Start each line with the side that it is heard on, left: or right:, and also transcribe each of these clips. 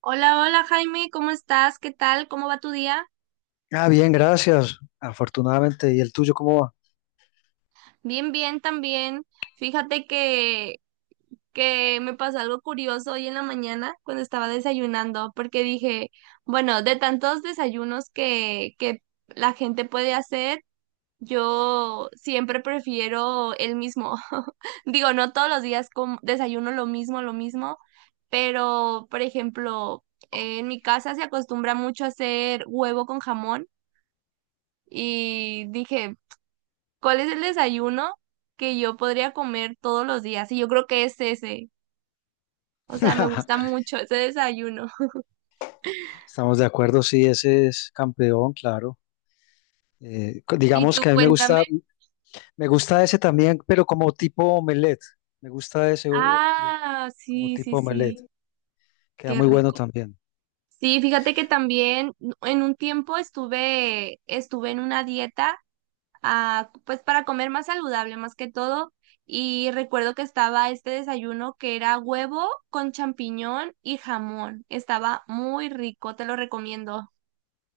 right: Hola, hola Jaime, ¿cómo estás? ¿Qué tal? ¿Cómo va tu día?
left: Bien, gracias. Afortunadamente. ¿Y el tuyo cómo va?
right: Bien, bien también. Fíjate que me pasó algo curioso hoy en la mañana cuando estaba desayunando, porque dije, bueno, de tantos desayunos que la gente puede hacer, yo siempre prefiero el mismo. Digo, no todos los días desayuno lo mismo, pero, por ejemplo, en mi casa se acostumbra mucho a hacer huevo con jamón. Y dije, ¿cuál es el desayuno que yo podría comer todos los días? Y yo creo que es ese. O sea, me gusta mucho ese desayuno.
left: Estamos de acuerdo, sí, ese es campeón, claro.
right: Y
left: Digamos
right: tú
left: que a mí
right: cuéntame.
left: me gusta ese también, pero como tipo omelette. Me gusta ese
right: Ah,
left: como
right: sí, sí,
left: tipo omelette.
right: sí.
left: Queda
right: Qué
left: muy bueno
right: rico.
left: también.
right: Sí, fíjate que también en un tiempo estuve en una dieta, ah, pues para comer más saludable, más que todo. Y recuerdo que estaba este desayuno que era huevo con champiñón y jamón. Estaba muy rico, te lo recomiendo.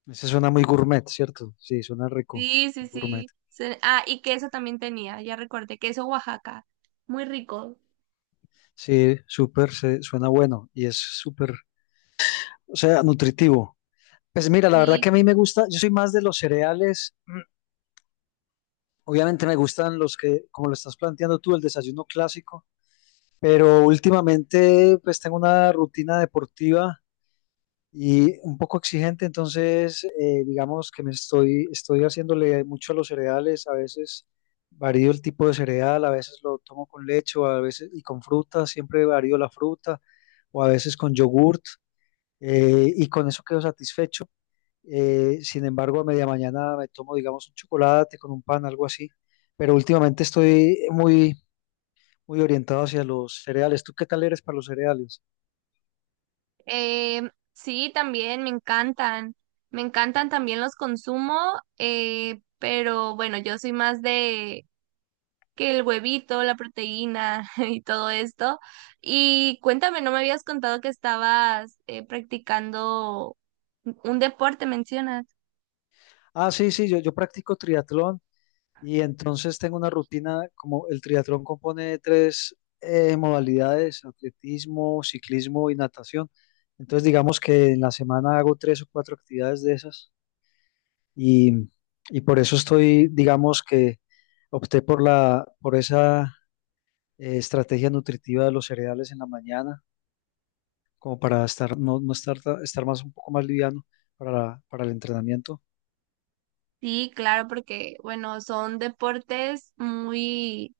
left: Ese suena muy gourmet, ¿cierto? Sí, suena rico,
right: Sí, sí,
left: muy gourmet.
right: sí. Ah, y queso también tenía, ya recordé, queso Oaxaca. Muy rico.
left: Sí, súper, suena bueno y es súper, o sea, nutritivo. Pues mira, la verdad
right: Sí,
left: que a mí me
right: sí.
left: gusta, yo soy más de los cereales. Obviamente me gustan los que, como lo estás planteando tú, el desayuno clásico, pero últimamente pues tengo una rutina deportiva y un poco exigente, entonces digamos que estoy haciéndole mucho a los cereales, a veces varío el tipo de cereal, a veces lo tomo con leche, o a veces y con fruta, siempre varío la fruta, o a veces con yogurt, y con eso quedo satisfecho. Sin embargo, a media mañana me tomo, digamos, un chocolate con un pan, algo así. Pero últimamente estoy muy, muy orientado hacia los cereales. ¿Tú qué tal eres para los cereales?
right: Sí, también me encantan. Me encantan también, los consumo, pero bueno, yo soy más de que el huevito, la proteína y todo esto. Y cuéntame, no me habías contado que estabas practicando un deporte, mencionas.
left: Ah, sí, sí, yo practico triatlón y entonces tengo una rutina, como el triatlón compone de tres modalidades, atletismo, ciclismo y natación. Entonces, digamos que en la semana hago tres o cuatro actividades de esas y, y por eso estoy, digamos que opté por por esa estrategia nutritiva de los cereales en la mañana, como para estar, no, no estar, estar más, un poco más liviano para el entrenamiento.
right: Sí, claro, porque bueno, son deportes muy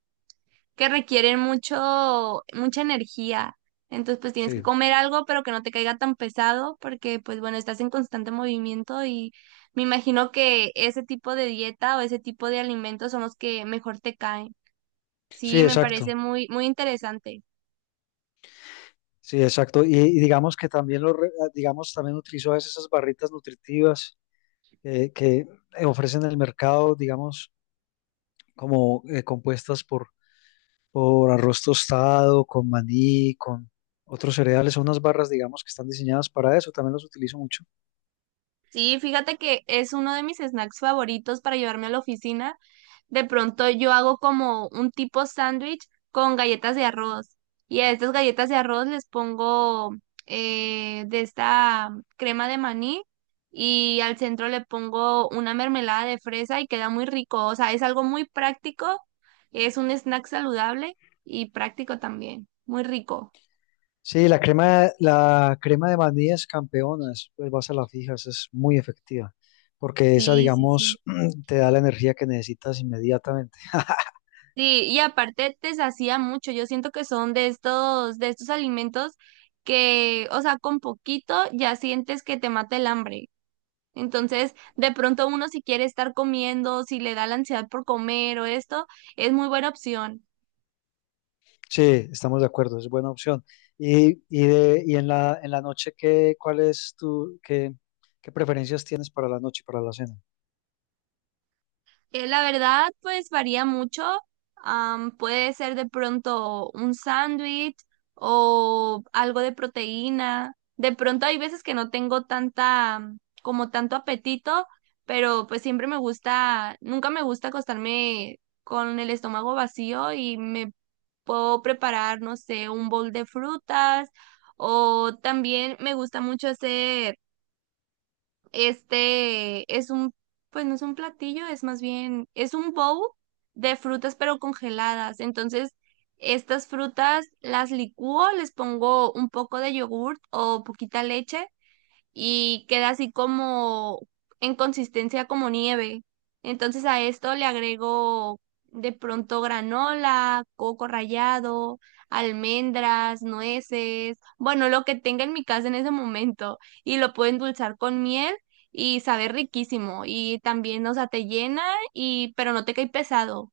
right: que requieren mucho, mucha energía. Entonces, pues tienes que
left: Sí,
right: comer algo, pero que no te caiga tan pesado, porque, pues bueno, estás en constante movimiento y me imagino que ese tipo de dieta o ese tipo de alimentos son los que mejor te caen.
left: sí,
right: Sí, me
left: exacto.
right: parece muy, muy interesante.
left: Sí, exacto. Y digamos que también, digamos, también utilizo a veces esas barritas nutritivas que ofrecen en el mercado, digamos, como compuestas por arroz tostado, con maní, con otros cereales. Son unas barras, digamos, que están diseñadas para eso. También las utilizo mucho.
right: Sí, fíjate que es uno de mis snacks favoritos para llevarme a la oficina, de pronto yo hago como un tipo sándwich con galletas de arroz. Y a estas galletas de arroz les pongo de esta crema de maní y al centro le pongo una mermelada de fresa y queda muy rico. O sea, es algo muy práctico, es un snack saludable y práctico también, muy rico.
left: Sí, la crema de vainillas campeonas, pues vas a la fija, esa es muy efectiva, porque esa,
right: Sí, sí, sí.
left: digamos, te da la energía que necesitas inmediatamente.
right: Sí, y aparte te sacia mucho. Yo siento que son de estos alimentos que, o sea, con poquito ya sientes que te mata el hambre. Entonces, de pronto uno si quiere estar comiendo, si le da la ansiedad por comer o esto, es muy buena opción.
left: Sí, estamos de acuerdo, es buena opción. Y en la noche, ¿qué, cuál es tu, qué, qué preferencias tienes para la noche, para la cena?
right: La verdad, pues varía mucho. Puede ser de pronto un sándwich o algo de proteína. De pronto hay veces que no tengo tanta, como tanto apetito, pero pues siempre me gusta, nunca me gusta acostarme con el estómago vacío y me puedo preparar, no sé, un bol de frutas o también me gusta mucho hacer, este es un, pues no es un platillo, es más bien, es un bowl de frutas pero congeladas. Entonces, estas frutas las licúo, les pongo un poco de yogurt o poquita leche y queda así como en consistencia como nieve. Entonces a esto le agrego de pronto granola, coco rallado, almendras, nueces, bueno, lo que tenga en mi casa en ese momento y lo puedo endulzar con miel y sabe riquísimo y también, o sea, te llena y pero no te cae pesado.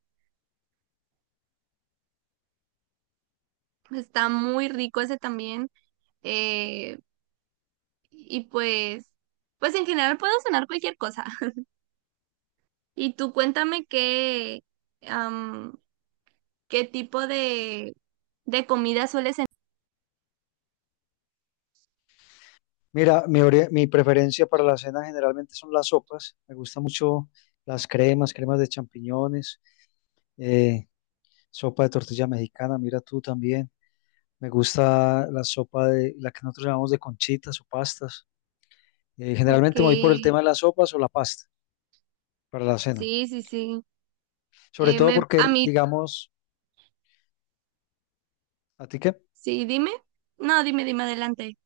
right: Está muy rico ese también. eh, y pues, pues en general puedo cenar cualquier cosa. Y tú cuéntame qué, am, qué tipo de comida sueles en...
left: Mira, mi preferencia para la cena generalmente son las sopas, me gustan mucho las cremas, cremas de champiñones, eh, sopa de tortilla mexicana, mira tú también. Me gusta la sopa de la que nosotros llamamos de conchitas o pastas.
right: Ok,
left: Generalmente me voy por el tema de las sopas o la pasta para la cena.
right: sí, sí, sí.
left: Sobre todo
right: Me, a
left: porque,
right: mí,
left: digamos, ¿a ti qué?
right: sí, dime. No, dime adelante.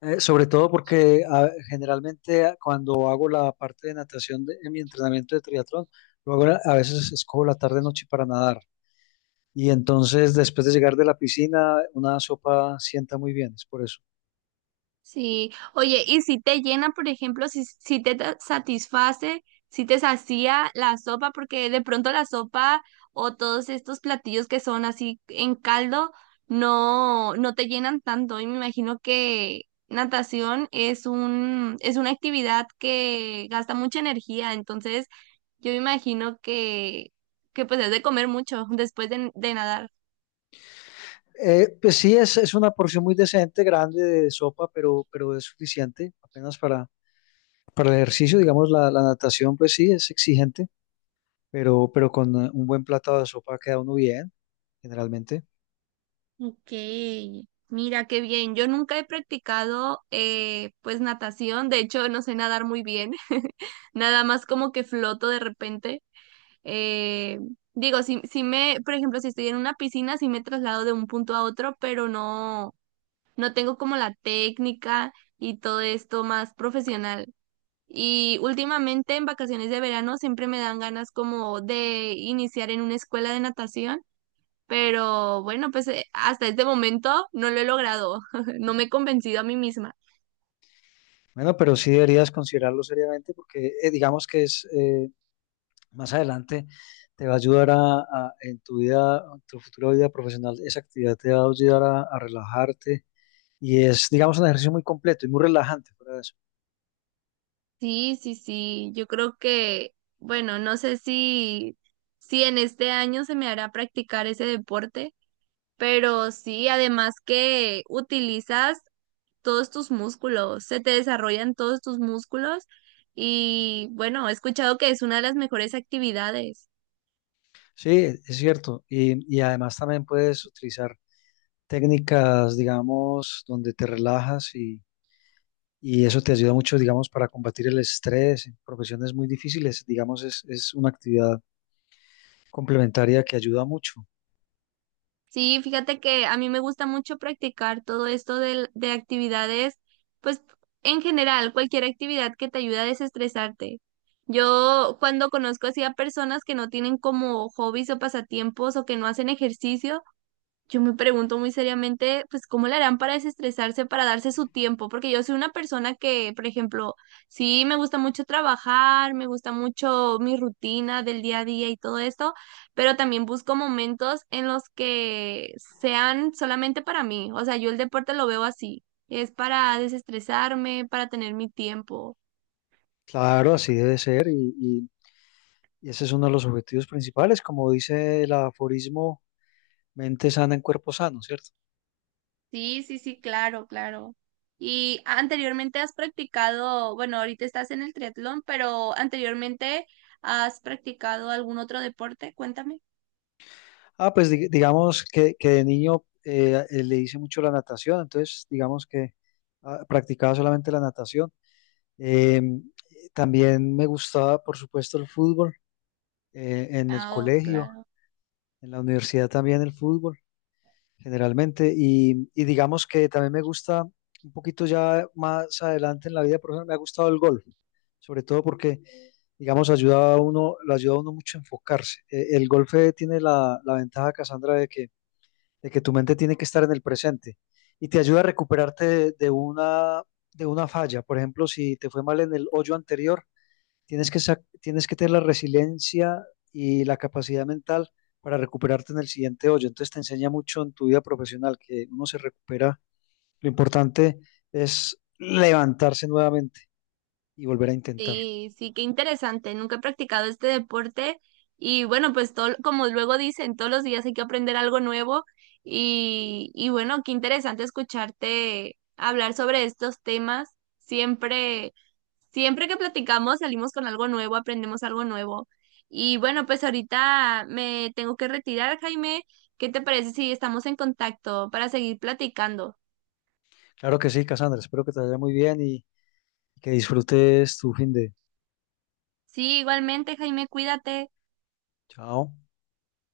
left: Sobre todo porque generalmente cuando hago la parte de natación en mi entrenamiento de triatlón, luego a veces escojo la tarde noche para nadar. Y entonces después de llegar de la piscina, una sopa sienta muy bien, es por eso.
right: Sí, oye, y si te llena, por ejemplo, si, si te satisface, si te sacía la sopa, porque de pronto la sopa o todos estos platillos que son así en caldo no, no te llenan tanto. Y me imagino que natación es un, es una actividad que gasta mucha energía, entonces yo me imagino que pues es de comer mucho después de nadar.
left: Pues sí, es una porción muy decente, grande de sopa, pero es suficiente apenas para. Para el ejercicio, digamos, la natación, pues sí, es exigente, pero con un buen plato de sopa queda uno bien, generalmente.
right: Ok, mira qué bien. Yo nunca he practicado pues natación, de hecho no sé nadar muy bien, nada más como que floto de repente. Eh, Digo, si, si me, por ejemplo, si estoy en una piscina, si me traslado de un punto a otro, pero no, no tengo como la técnica y todo esto más profesional. Y últimamente en vacaciones de verano siempre me dan ganas como de iniciar en una escuela de natación, pero bueno, pues hasta este momento no lo he logrado, no me he convencido a mí misma.
left: Bueno, pero sí deberías considerarlo seriamente porque digamos que es más adelante te va a ayudar a, en tu vida, en tu futura vida profesional, esa actividad te va a ayudar a relajarte y es, digamos, un ejercicio muy completo y muy relajante fuera de eso.
right: Sí, sí, sí, yo creo que, bueno, no sé si, si en este año se me hará practicar ese deporte, pero sí, además que utilizas todos tus músculos, se te desarrollan todos tus músculos y bueno, he escuchado que es una de las mejores actividades.
left: Sí, es cierto. Y además también puedes utilizar técnicas, digamos, donde te relajas y eso te ayuda mucho, digamos, para combatir el estrés en profesiones muy difíciles. Digamos, es una actividad complementaria que ayuda mucho.
right: Sí, fíjate que a mí me gusta mucho practicar todo esto de actividades, pues en general, cualquier actividad que te ayude a desestresarte. Yo cuando conozco así a personas que no tienen como hobbies o pasatiempos o que no hacen ejercicio, yo me pregunto muy seriamente, pues, ¿cómo le harán para desestresarse, para darse su tiempo? Porque yo soy una persona que, por ejemplo, sí me gusta mucho trabajar, me gusta mucho mi rutina del día a día y todo esto, pero también busco momentos en los que sean solamente para mí. O sea, yo el deporte lo veo así, es para desestresarme, para tener mi tiempo.
left: Claro, así debe ser y ese es uno de los objetivos principales, como dice el aforismo, mente sana en cuerpo sano, ¿cierto?
right: Sí, sí, sí, claro, claro. Y anteriormente has practicado, bueno, ahorita estás en el triatlón, pero anteriormente has practicado algún otro deporte, cuéntame.
left: Pues digamos que de niño le hice mucho la natación, entonces digamos que practicaba solamente la natación. También me gustaba, por supuesto, el fútbol en el
right: Ah, oh,
left: colegio,
right: claro.
left: en la universidad también el fútbol generalmente. Y digamos que también me gusta un poquito ya más adelante en la vida profesional, me ha gustado el golf, sobre todo porque, digamos, ayuda a uno, lo ayuda a uno mucho a enfocarse. El golf tiene la, la ventaja, Cassandra, de que tu mente tiene que estar en el presente y te ayuda a recuperarte de una falla. Por ejemplo, si te fue mal en el hoyo anterior, tienes que, tienes que tener la resiliencia y la capacidad mental para recuperarte en el siguiente hoyo. Entonces te enseña mucho en tu vida profesional que uno se recupera. Lo importante es levantarse nuevamente y volver a intentar.
right: Sí, sí, qué interesante. Nunca he practicado este deporte y bueno, pues todo, como luego dicen, todos los días hay que aprender algo nuevo y bueno, qué interesante escucharte hablar sobre estos temas. Siempre, siempre que platicamos salimos con algo nuevo, aprendemos algo nuevo. Y bueno, pues ahorita me tengo que retirar, Jaime. ¿Qué te parece si estamos en contacto para seguir platicando?
left: Claro que sí, Cassandra. Espero que te vaya muy bien y que disfrutes tu fin de...
right: Sí, igualmente, Jaime, cuídate.
left: Chao.